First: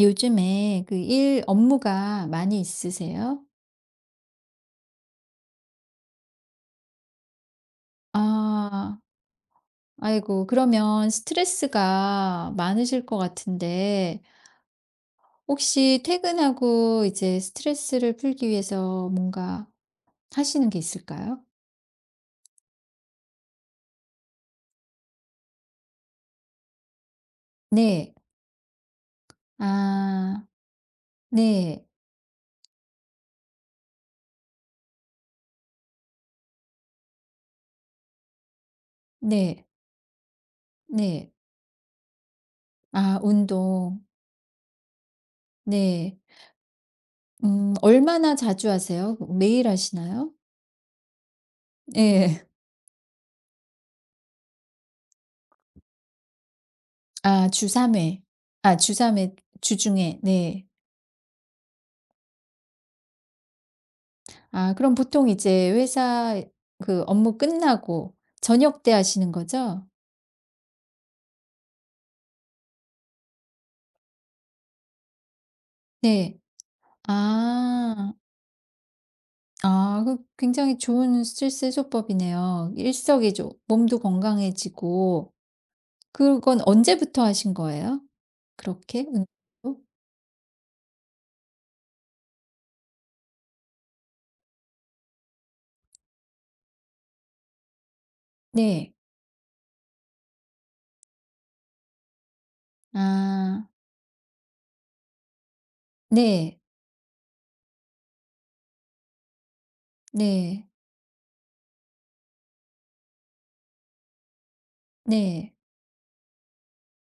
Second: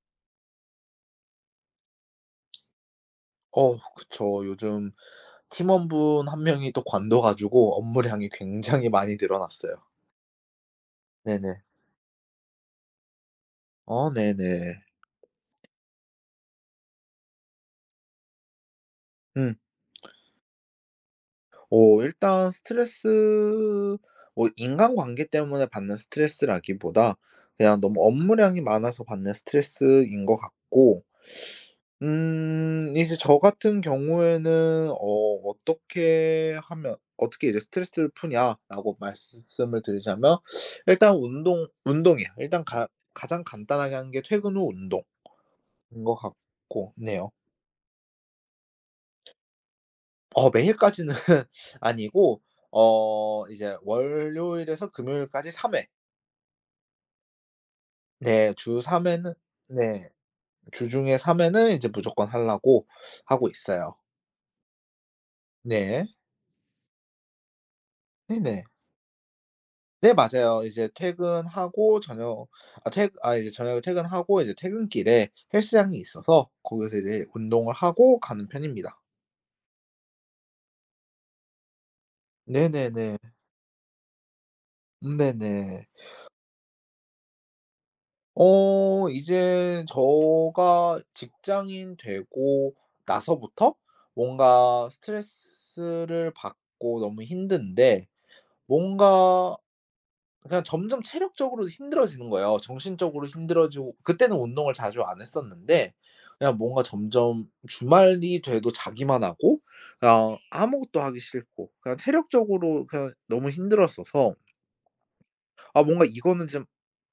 요즘에 그 일 업무가 많이 있으세요? 어 그쵸. 요즘 팀원분 한 명이 또 관둬 가지고 업무량이 굉장히 아. 많이 늘어났어요. 아이고, 그러면 네네. 스트레스가 많으실 것 어 같은데 네네. 혹시 퇴근하고 이제 스트레스를 풀기 위해서 음. 뭔가 하시는 게 있을까요? 어 일단 스트레스 뭐 인간관계 때문에 받는 스트레스라기보다 그냥 너무 네. 업무량이 많아서 받는 스트레스인 것 아. 같고 네. 이제 저 같은 경우에는 어떻게 이제 스트레스를 푸냐라고 네. 말씀을 드리자면 일단 네. 운동이에요. 일단 가 아 가장 간단하게 운동. 하는 게 퇴근 후 운동인 것 네. 같고 네요. 음, 얼마나 자주 하세요? 매일 하시나요? 어 매일까지는 아니고 네, 어 이제 월요일에서 금요일까지 3회, 아주 3 회. 네 아 주 주 3 3 회는, 회 네 주중에. 네. 주중에 3 회는 이제 무조건 하려고 하고 있어요. 아 그럼 보통 이제 네. 회사 그 업무 끝나고 네네. 저녁 때 하시는 거죠? 네 맞아요. 이제 퇴근하고 저녁 아 퇴 아 이제 저녁에 퇴근하고 이제 퇴근길에 헬스장이 네. 있어서 거기서 이제 운동을 아. 하고 가는 편입니다. 아 그 굉장히 좋은 스트레스 해소법이네요. 네네네. 일석이조 몸도 건강해지고 네네. 그건 언제부터 하신 거예요? 그렇게 어 운동도? 이제 저가 직장인 되고 나서부터 뭔가 스트레스를 받고 너무 힘든데 네. 뭔가 그냥 점점 체력적으로 힘들어지는 거예요. 정신적으로 아. 힘들어지고 그때는 운동을 자주 안 했었는데 그냥 네. 뭔가 점점 주말이 돼도 자기만 하고 그냥 네. 아무것도 하기 싫고 그냥 체력적으로 그냥 너무 힘들었어서 네. '아 뭔가 이거는 좀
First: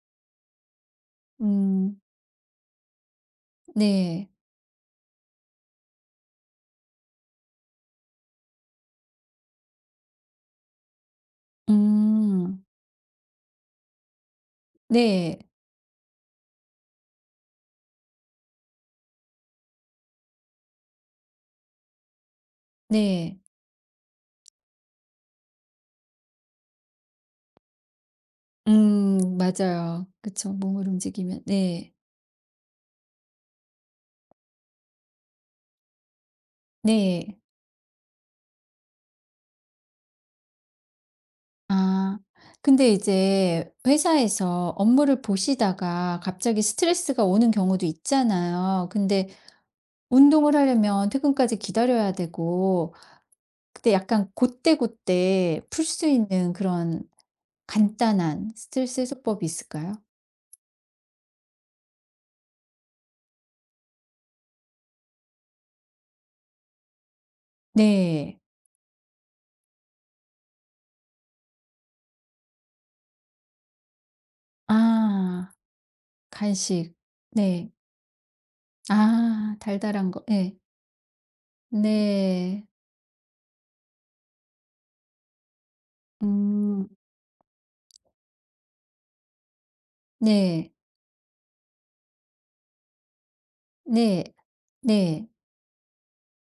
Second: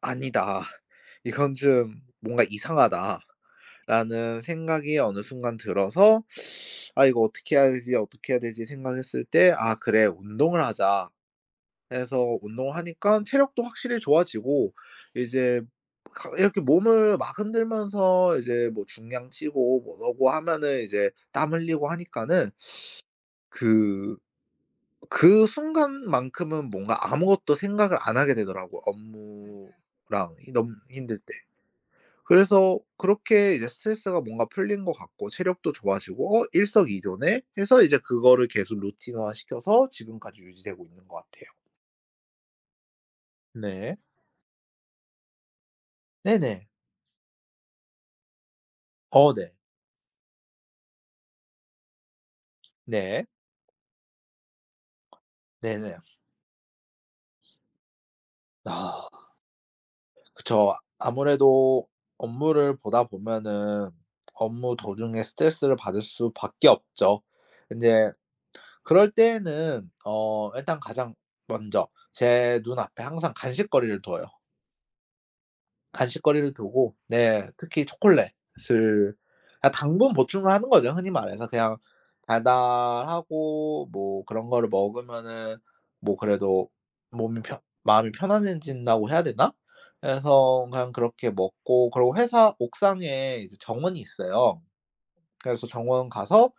아니다.' '이건 좀 음. 뭔가 이상하다.'라는 네. 생각이 어느 순간 들어서 '아 이거 어떻게 해야 되지, 어떻게 해야 되지?' 생각했을 때 '아 그래 운동을 하자.' 해서 운 음. 동하니까 체력도 확실히 좋아지고 네. 이제 가 이렇게 몸을 막 흔들면서 이제 뭐 중량 치고 뭐고 하면은 이제 땀 흘리고 하니까는 네. 그 그 순간만큼은 뭔가 아무것도 생각을 안 하게 되더라고요, 맞아요. 맞아요. 업무랑 이 그쵸. 너무 몸을 힘들 때. 움직이면 네. 그래서 그렇게 이제 스트레스가 뭔가 풀린 것 같고 체력도 좋아지고 '어 네. 일석이조네.' 해서 이제 그거를 계속 루틴화 시켜서 지금까지 유지되고 있는 것 같아요. 아 근데 이제 네. 회사에서 업무를 보시다가 갑자기 네네. 스트레스가 오는 경우도 있잖아요. 근데 어 네. 운동을 하려면 퇴근까지 기다려야 되고 네. 그때 약간 곧때곧때풀 네네. 수 있는 그런 간단한 스트레스 아 해소법이 있을까요? 그쵸. 아무래도 업무를 보다 보면은 업무 도중에 스트레스를 받을 수밖에 없죠. 인제 네. 그럴 때에는 어 일단 가장 먼저 제 눈앞에 항상 간식거리를 둬요. 아 간식거리를 간식. 두고 네 네. 특히 초콜릿을, 아 달달한 당분 거 보충을 네 하는 거죠. 흔히 말해서 그냥 네. 달달하고 뭐 그런 거를 먹으면은 뭐 그래도 음. 몸이 편 마음이 편안해진다고 해야 되나? 그래서 네. 그냥 그렇게 먹고 그리고 회사 옥상에 이제 정원이 네. 있어요. 네. 그래서 정원 가서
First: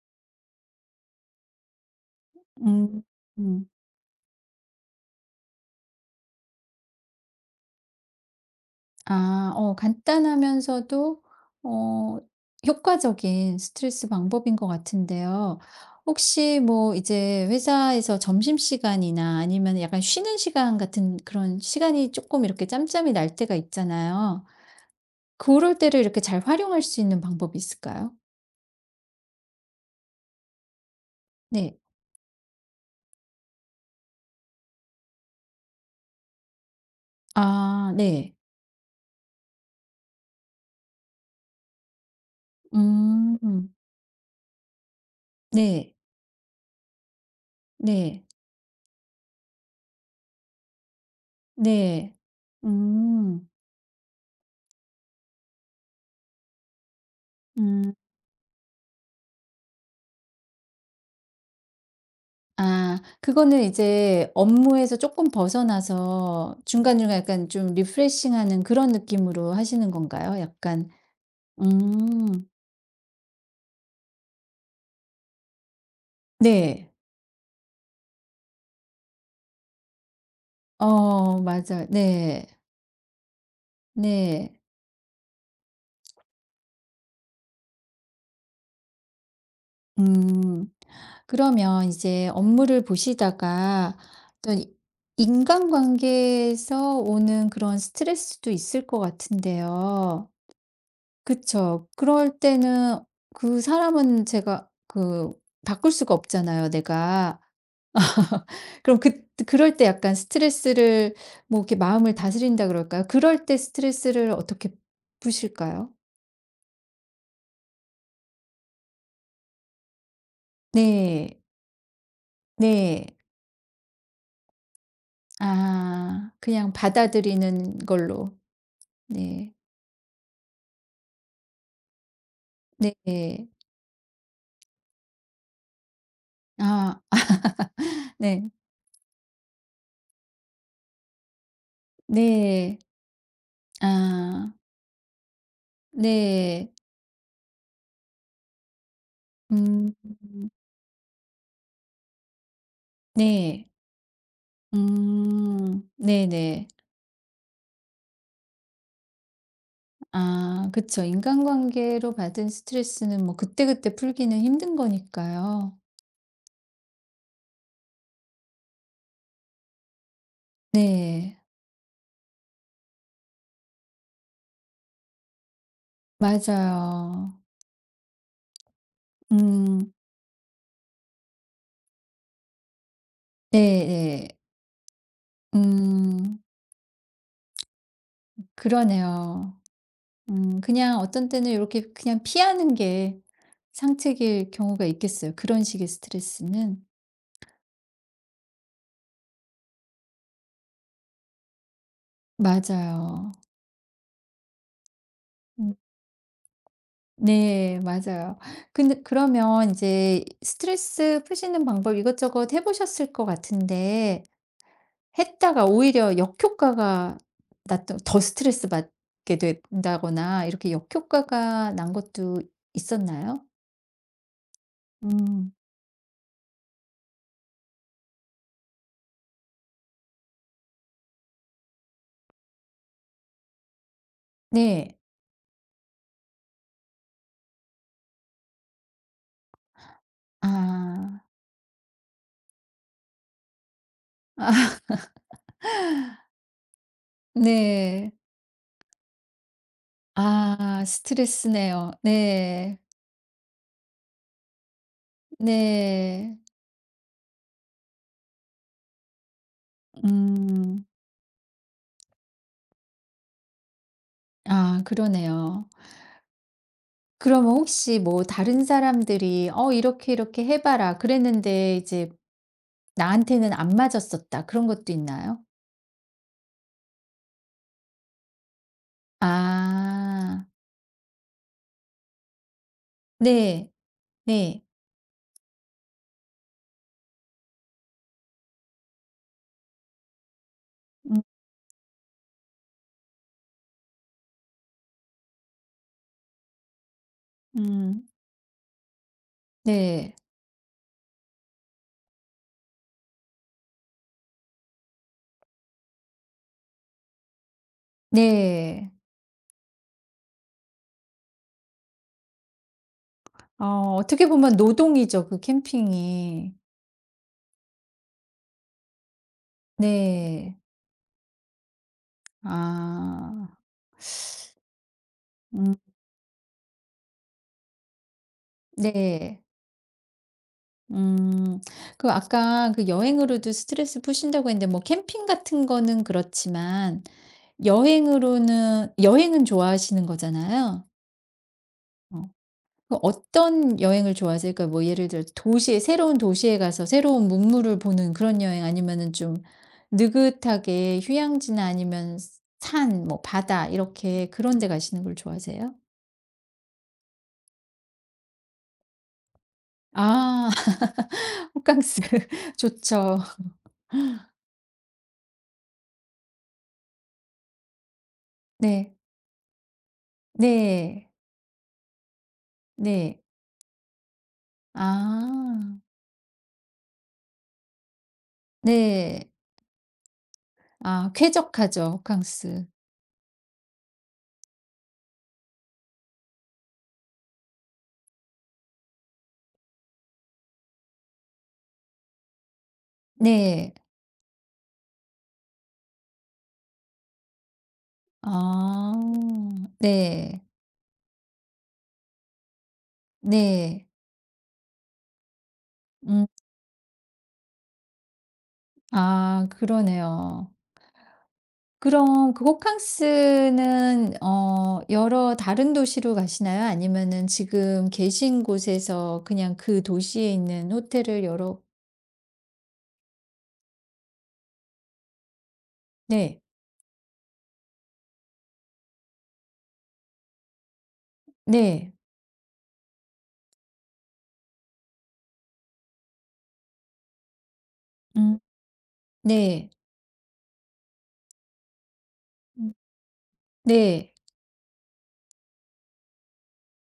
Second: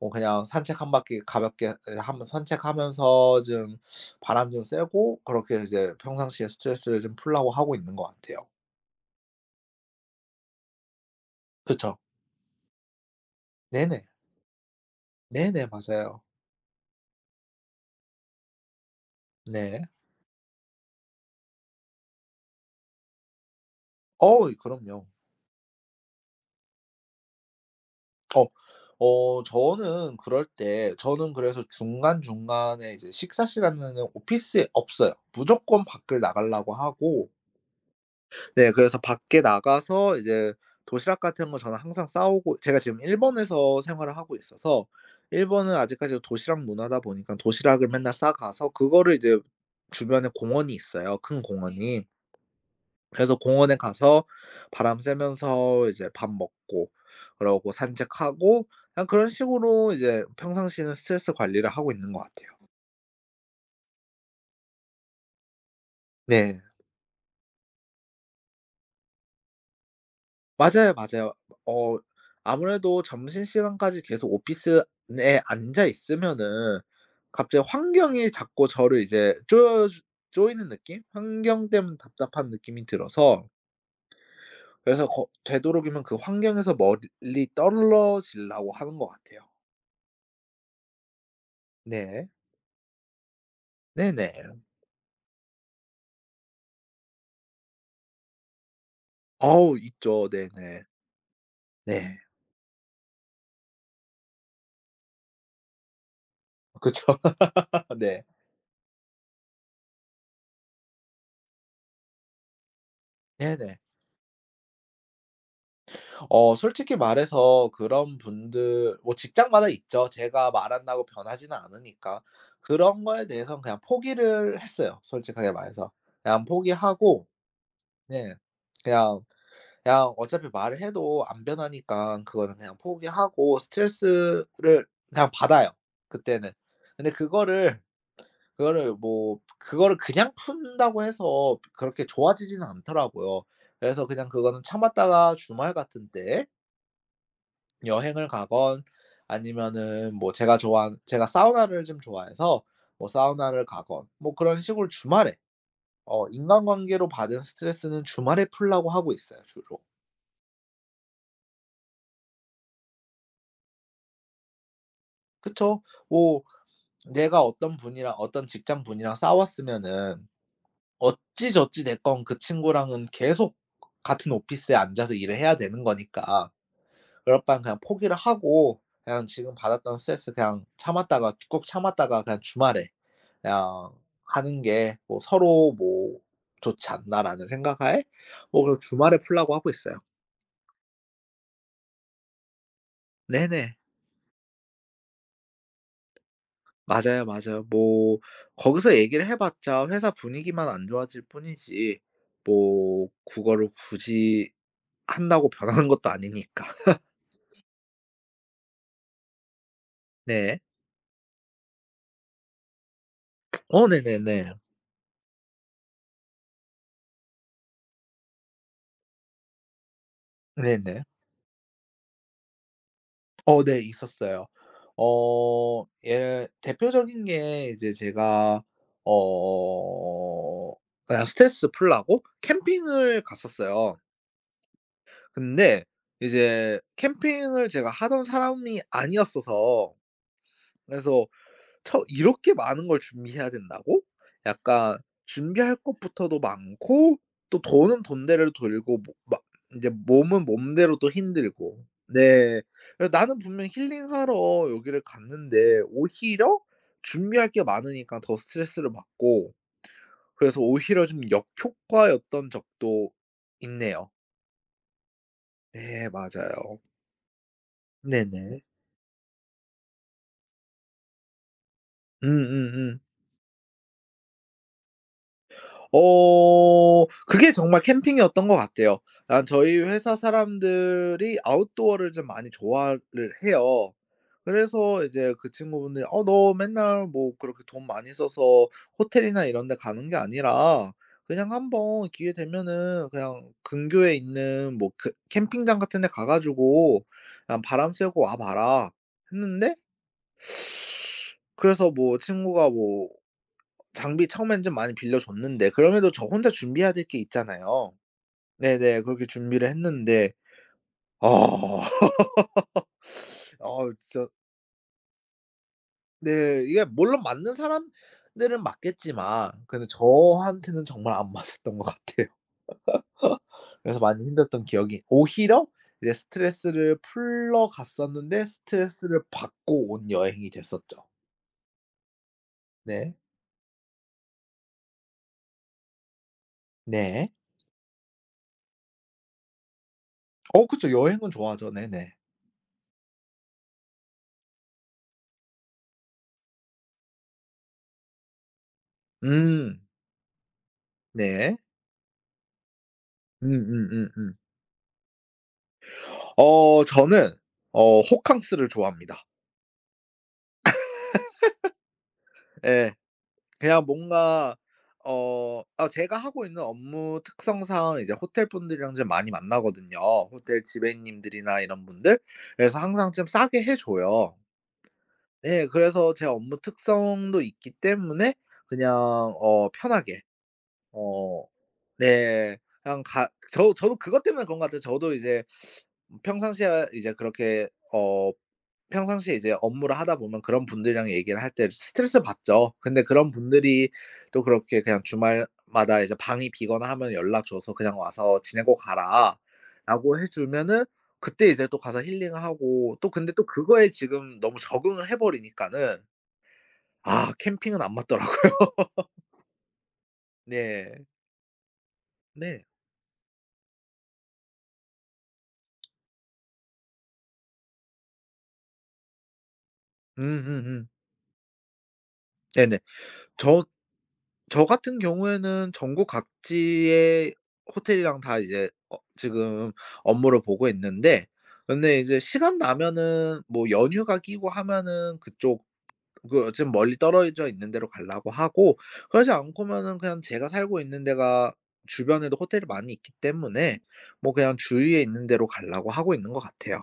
뭐 그냥 산책 한 바퀴 가볍게, 예, 하면서 음. 산책하면서 음. 좀 바람 좀 쐬고 그렇게 이제 평상시에 스트레스를 좀 풀려고 하고 있는 것 같아요. 아 어 간단하면서도 그쵸. 어 효과적인 네네. 스트레스 방법인 것 같은데요. 네네. 맞아요. 혹시 뭐 이제 회사에서 점심시간이나 아니면 네. 약간 쉬는 시간 같은 그런 시간이 조금 이렇게 짬짬이 날 때가 있잖아요. 어이 그럼요. 그럴 때를 이렇게 잘 활용할 수 있는 방법이 있을까요? 어 어 저는 그럴 때 저는 그래서 네. 중간중간에 이제 식사 시간에는 오피스에 없어요. 무조건 밖을 나가려고 하고 아 네. 네 그래서 밖에 나가서 이제 도시락 같은 거 저는 항상 싸오고, 제가 지금 음. 일본에서 생활을 하고 있어서 일본은 네. 아직까지도 도시락 문화다 보니까 도시락을 맨날 네. 싸 가서 그거를 이제, 주변에 공원이 있어요, 큰 공원이. 네. 네. 그래서 음. 공원에 가서 바람 쐬면서 이제 밥 먹고 그러고 음. 산책하고, 그냥 그런 식으로 이제 평상시에는 스트레스 관리를 하고 있는 것 같아요. 아 그거는 이제 업무에서 조금 벗어나서 네. 중간중간 약간 좀 리프레싱하는 그런 느낌으로 하시는 건가요? 약간 맞아요, 맞아요. 어 음. 아무래도 점심시간까지 계속 오피스 에 앉아 있으면은 네. 갑자기 환경이 자꾸 저를 이제 쪼여 주 쪼이는 느낌? 어 환경 맞아요. 때문에 네. 답답한 느낌이 들어서, 네. 그래서 거 되도록이면 그 환경에서 멀리 떨어지려고 하는 것 같아요. 음. 그러면 네. 이제 업무를 보시다가 어떤 네네. 이 인간관계에서 오는 그런 스트레스도 있을 것 어우 있죠. 같은데요. 네네. 그쵸. 네. 그럴 때는 그 사람은 제가 그 바꿀 수가 없잖아요, 그쵸. 내가. 네. 그럼 그 그럴 때 약간 스트레스를 뭐 이렇게 마음을 다스린다 그럴까요? 그럴 때 네네. 스트레스를 어떻게 푸실까요? 어 솔직히 말해서 그런 분들 뭐 직장마다 있죠. 제가 말 안나고 네. 변하지는 않으니까. 그런 네. 거에 대해는 그냥 포기를 했어요, 솔직하게 말해서. 아 그냥 그냥 포기하고, 받아들이는 네, 걸로. 그냥, 네. 그냥 어차피 말을 해도 안 변하니까 그거는 그냥 네. 포기하고 스트레스를 그냥 받아요, 그때는. 아 근데 네. 그거를 그냥 푼다고 해서 그렇게 좋아지지는 네. 않더라고요. 그래서 그냥 아 그거는 참았다가 주말 같은 때 네. 여행을 가건 음 아니면은 뭐 제가 사우나를 좀 좋아해서 뭐 사우나를 네. 가건 뭐 그런 식으로 주말에 어 네네. 인간관계로 받은 스트레스는 주말에 풀려고 하고 있어요 주로. 아 그쵸. 인간관계로 받은 스트레스는 뭐 그때그때 풀기는 힘든 거니까요. 그쵸. 뭐 내가 어떤 분이랑 어떤 직장 분이랑 싸웠으면은 네. 어찌저찌 됐건 그 친구랑은 계속 같은 오피스에 앉아서 일을 해야 되는 거니까 맞아요. 그럴 바엔 그냥 포기를 하고 그냥 지금 음. 받았던 스트레스 그냥 참았다가 꾹 참았다가 그냥 주말에 그냥 네네. 하는 게 뭐 서로 뭐 음. '좋지 않나.'라는 생각하에 뭐 그래서 주말에 풀려고 그러네요. 하고 있어요. 그냥 어떤 때는 이렇게 그냥 피하는 게 네네. 상책일 경우가 있겠어요, 그런 식의 스트레스는. 맞아요, 맞아요. 뭐 거기서 얘기를 해 봤자 회사 분위기만 안 좋아질 뿐이지 뭐 맞아요. 그거를 굳이 한다고 변하는 음 것도 아니니까. 네 맞아요. 근데 그러면 이제 네. 스트레스 푸시는 방법 이것저것 해 보셨을 것 어 같은데 네네네. 했다가 오히려 역효과가 났던 더 스트레스 받게 된다거나 이렇게 네네. 역효과가 난 것도 있었나요? 어 네 있었어요. 음. 예 대표적인 게 이제 제가 어 그냥 스트레스 풀라고 캠핑을 갔었어요. 네. 근데 이제 캠핑을 제가 하던 사람이 아니었어서, 아. 그래서 처 '이렇게 많은 걸 준비해야 된다고?' 약간 준비할 것부터도 많고 또 돈은 네. 돈대로 들고 뭐 막 인제 몸은 아 몸대로 또 힘들고. 스트레스네요. 네. 네. 그래서 나는 분명 힐링하러 여기를 갔는데 네. 오히려 준비할 게 많으니까 더 스트레스를 받고, 그래서 음. 오히려 좀 역효과였던 적도 있네요. 아 그러네요. 네 맞아요. 그러면 혹시 뭐 네네. 다른 사람들이 "어 이렇게, 이렇게 해 봐라." 그랬는데 이제 음음음. 나한테는 안 맞았었다. 그런 것도 있나요? 어 그게 정말 캠핑이었던 것 같아요. 아 저희 회사 아. 사람들이 아웃도어를 좀 많이 좋아를 네. 해요. 네. 그래서 이제 그 친구분들이 "어 너 맨날 뭐 그렇게 돈 많이 써서 호텔이나 이런 데 가는 게 아니라 그냥 한번 기회 되면은 그냥 근교에 있는 뭐 그 캠핑장 같은 데 가 가지고 그냥 바람 음음. 쐬고 와 봐라." 했는데, 네. 그래서 뭐 친구가 뭐 장비 처음엔 좀 많이 빌려줬는데 그럼에도 저 혼자 준비해야 될 게 있잖아요. 네. 네네. 그렇게 준비를 했는데, 아 아 어 진짜, 어떻게 보면 노동이죠, 그 캠핑이. 네 이게 물론 맞는 사람들은 맞겠지만 근데 네. 저한테는 정말 안 맞았던 것 같아요. 아. 그래서 많이 힘들었던 기억이, 오히려 음 이제 스트레스를 풀러 갔었는데 스트레스를 네. 받고 온 여행이 됐었죠. 음 그 아까 그 네. 여행으로도 스트레스 푸신다고 했는데 뭐 캠핑 같은 거는 그렇지만 네. 여행으로는 여행은 좋아하시는 어 거잖아요. 그쵸. 여행은 좋아하죠. 네네. 어. 그 어떤 여행을 좋아하세요? 그러니까 뭐 예를 들어 도시에 새로운 도시에 가서 새로운 문물을 보는 그런 여행 아니면은 좀 음. 느긋하게 네. 휴양지나 아니면 산, 뭐 바다 이렇게 음음음음. 그런 데 가시는 걸 좋아하세요? 어 저는 어 호캉스를 좋아합니다. 아 호캉스 예. 좋죠. 그냥 뭔가 제가 하고 있는 업무 특성상 이제 호텔 분들이랑 네. 좀 많이 만나거든요. 호텔 네. 지배님들이나 이런 분들. 그래서 항상 네. 좀 싸게 해 줘요. 예. 아. 그래서 제 업무 특성도 있기 때문에 그냥 네. 어 편하게, 아 어 쾌적하죠, 네. 호캉스. 그냥 가 저 저도 그것 때문에 그런 것 같아요. 저도 이제 평상시에 이제 그렇게 어 평상시에 이제 업무를 하다 보면 그런 분들이랑 얘기를 할 때 스트레스 받죠. 근데 그런 네. 분들이 또 그렇게 그냥 주말마다 이제 방이 비거나 하면 연락 줘서 "그냥 와서 지내고 아. 가라."라고 해 네. 주면은 그때 이제 또 가서 힐링하고, 또 근데 또 네. 그거에 지금 너무 적응을 해 버리니까는 음. 아 캠핑은 안 맞더라고요. 아 그러네요. 네. 그럼 그 네. 호캉스는 어 여러 다른 도시로 가시나요? 아니면은 지금 계신 곳에서 그냥 그 도시에 있는 음음음. 호텔을 여러 네네. 저 저 같은 경우에는 전국 네. 각지의 호텔이랑 다 이제 어 지금 업무를 보고 있는데 네. 근데 이제 시간 나면은 뭐 연휴가 끼고 하면은 그쪽 그 좀 멀리 떨어져 있는 데로 가려고 음. 하고, 그러지 네. 않고면은 그냥 제가 살고 있는 데가 주변에도 호텔이 음. 많이 있기 때문에 네. 뭐 그냥 주위에 있는 데로 가려고 하고 있는 것 같아요.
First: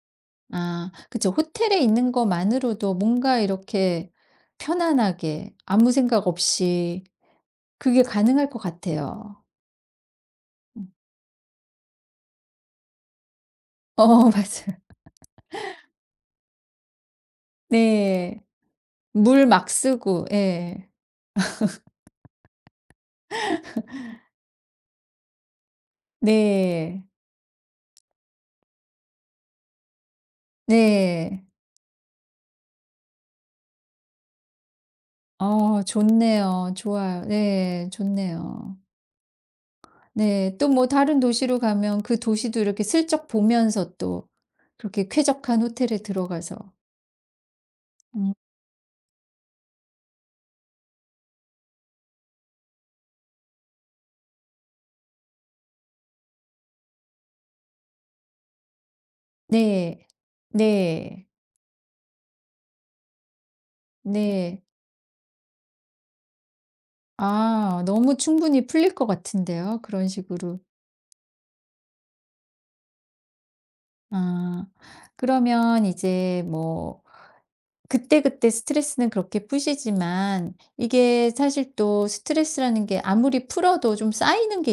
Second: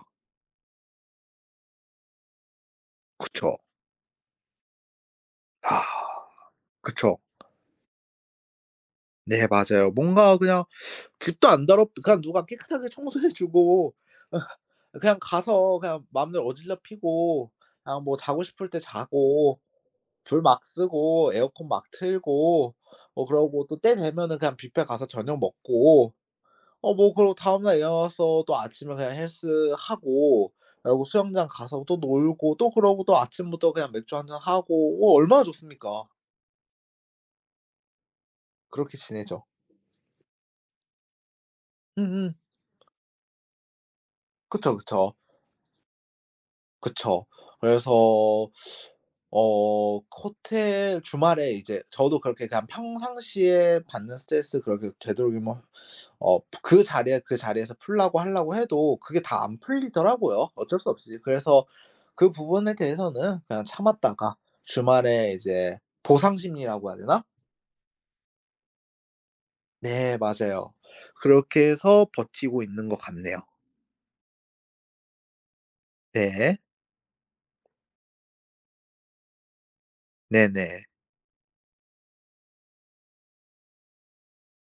아 그쵸. 호텔에 있는 것만으로도 뭔가 그쵸. 이렇게 편안하게 아. 아무 생각 없이 그쵸. 그게 가능할 것 같아요. 네 맞아요. 뭔가 그냥 음. 집도안 더럽 그냥 누가 깨끗하게 청소해 주고 어 맞아요. 그냥 가서 그냥 마음대로 어질러 피고 그냥 뭐 네. 자고 싶을 때 물 자고 막 쓰고 불 막 예. 쓰고 에어컨 막 틀고 어 그러고 또 때 되면은 그냥 뷔페 가서 저녁 먹고 어 네. 뭐 그러고 다음 날 일어나서 또 아침에 그냥 헬스하고 그러고 네. 수영장 가서 또 놀고 또 그러고 또 아침부터 그냥 맥주 한잔 하고, 어 얼마나 어 좋습니까. 좋네요. 좋아요. 네. 좋네요. 그렇게 지내죠. 네. 또 뭐 다른 도시로 가면 그 음음. 도시도 이렇게 슬쩍 보면서 또 그쵸, 그렇게 그쵸. 쾌적한 호텔에 들어가서 그쵸. 그래서 음 어 호텔 주말에 이제 저도 그렇게 그냥 평상시에 받는 스트레스 그렇게 되도록이면 어 그 자리에 그 자리에서 풀려고 하려고 해도 그게 다 안 네. 풀리더라고요, 어쩔 수 없이. 네. 그래서 그 부분에 대해서는 그냥 참았다가 네. 주말에 이제 보상 심리라고 해야 되나? 아 너무 충분히 풀릴 것 같은데요 그런 네 식으로. 맞아요. 그렇게 해서 버티고 있는 것 같네요. 아 그러면 이제 네. 뭐 그때그때 스트레스는 그렇게 푸시지만 네네. 이게 사실 또 스트레스라는 게 아무리 풀어도 좀 쌓이는 게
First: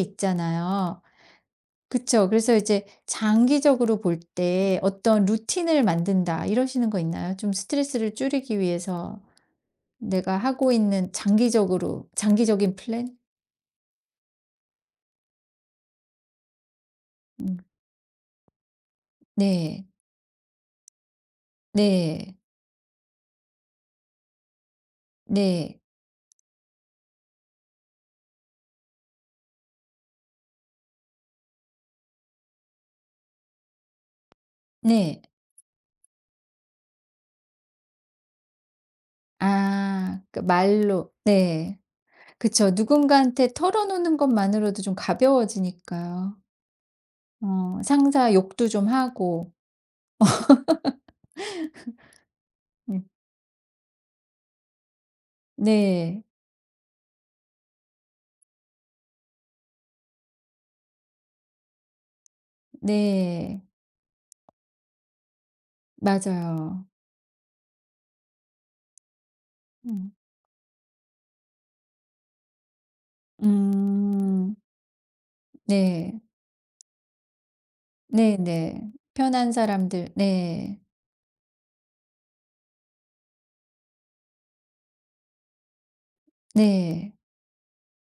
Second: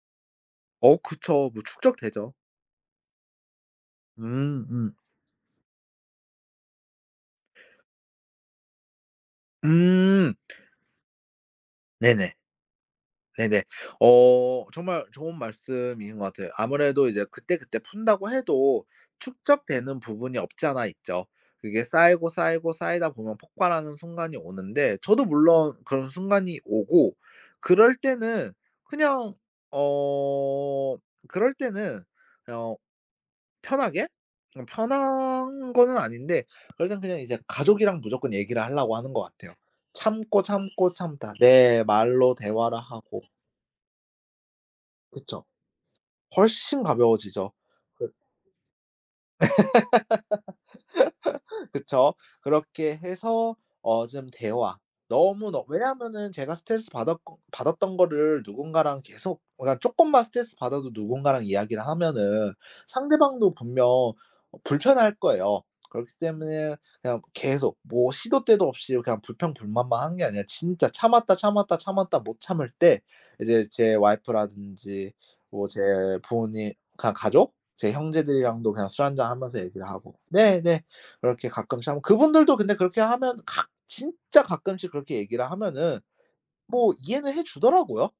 어 있잖아요. 그쵸. 뭐 그쵸. 축적되죠. 그래서 이제 장기적으로 볼 음 때 음. 어떤 루틴을 만든다 이러시는 거 있나요? 좀 스트레스를 줄이기 위해서 음. 내가 하고 있는 장기적으로 네네. 장기적인 플랜? 네네. 어 정말 좋은 말씀인 것 같아요. 아무래도 이제 음. 그때그때 푼다고 해도 네. 축적되는 부분이 없지 않아 있죠. 그게 쌓이고 네. 쌓이고 쌓이다 보면 폭발하는 순간이 오는데 저도 물론 네. 그런 순간이 오고, 그럴 때는 그냥 어 그럴 때는 어 편하게 네. 편한 거는 아닌데 그럴 땐 그냥 이제 가족이랑 무조건 얘기를 하려고 하는 것 같아요. 아 그 참고, 참고, 말로 참다. 네. 네 말로 그쵸. 대화를 하고, 누군가한테 털어놓는 것만으로도 좀 그쵸. 가벼워지니까요. 훨씬 가벼워지죠. 어 그 상사 욕도 좀 하고. 그쵸. 그렇게 음 해서 어 좀 대화, 너무 너 네. 왜냐하면은 제가 스트레스 받았 받았던 거를 누군가랑 계속, 그러니까 쪼끔만 스트레스 받아도 누군가랑 이야기를 하면은 상대방도 네. 분명 어 불편할 거예요. 그렇기 때문에 맞아요. 그냥 계속 뭐 시도 때도 없이 그냥 불평불만만 음. 하는 게 아니라 진짜 참았다, 참았다, 참았다 못 참을 때 이제 제 음. 와이프라든지 뭐 제 네. 부모님 그냥 가족, 제 형제들이랑도 네네. 그냥 술 한잔 편한 하면서 얘기를 사람들 하고. 네. 네네. 그렇게 가끔씩 하면 그분들도, 근데 그렇게 하면 각 진짜 가끔씩 그렇게 얘기를 하면은 뭐 네. 이해는 해 주더라고요.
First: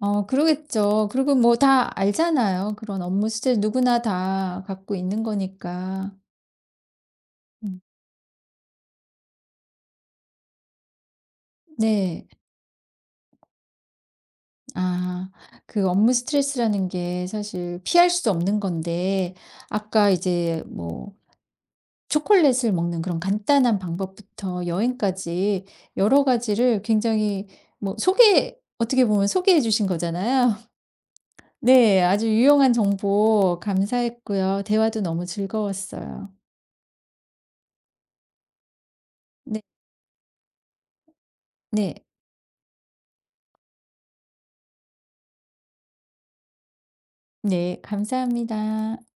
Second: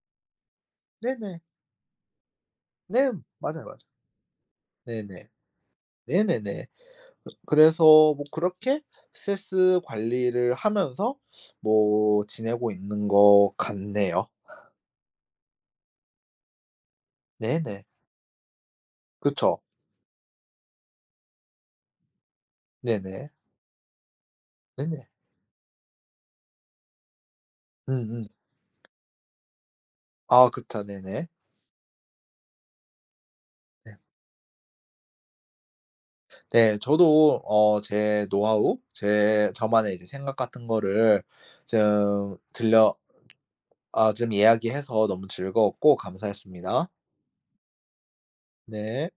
어 그러겠죠. 그리고 네네. 뭐 다 알잖아요. 그런 네. 업무 스타일 맞아요, 맞아요. 누구나 다 갖고 있는 네네. 거니까. 네네네. 음 그래서 뭐 그렇게 스트레스 관리를 하면서 뭐 네. 지내고 있는 것 같네요. 아. 그 업무 스트레스라는 게 사실 네네. 피할 수 없는 건데 그쵸. 아까 이제 뭐 초콜릿을 먹는 그런 네네. 간단한 방법부터 네네. 여행까지 여러 가지를 굉장히 뭐 음음. 소개 어떻게 보면 소개해 주신 아 거잖아요. 그쵸. 네네. 네. 아주 유용한 정보 네. 감사했고요. 대화도 너무 즐거웠어요. 네. 저도 어 제 네. 저만의 이제 생각 같은 거를 네. 좀 들려, 아 지금 이야기해서 너무 즐거웠고 감사했습니다. 네. 감사합니다. 네.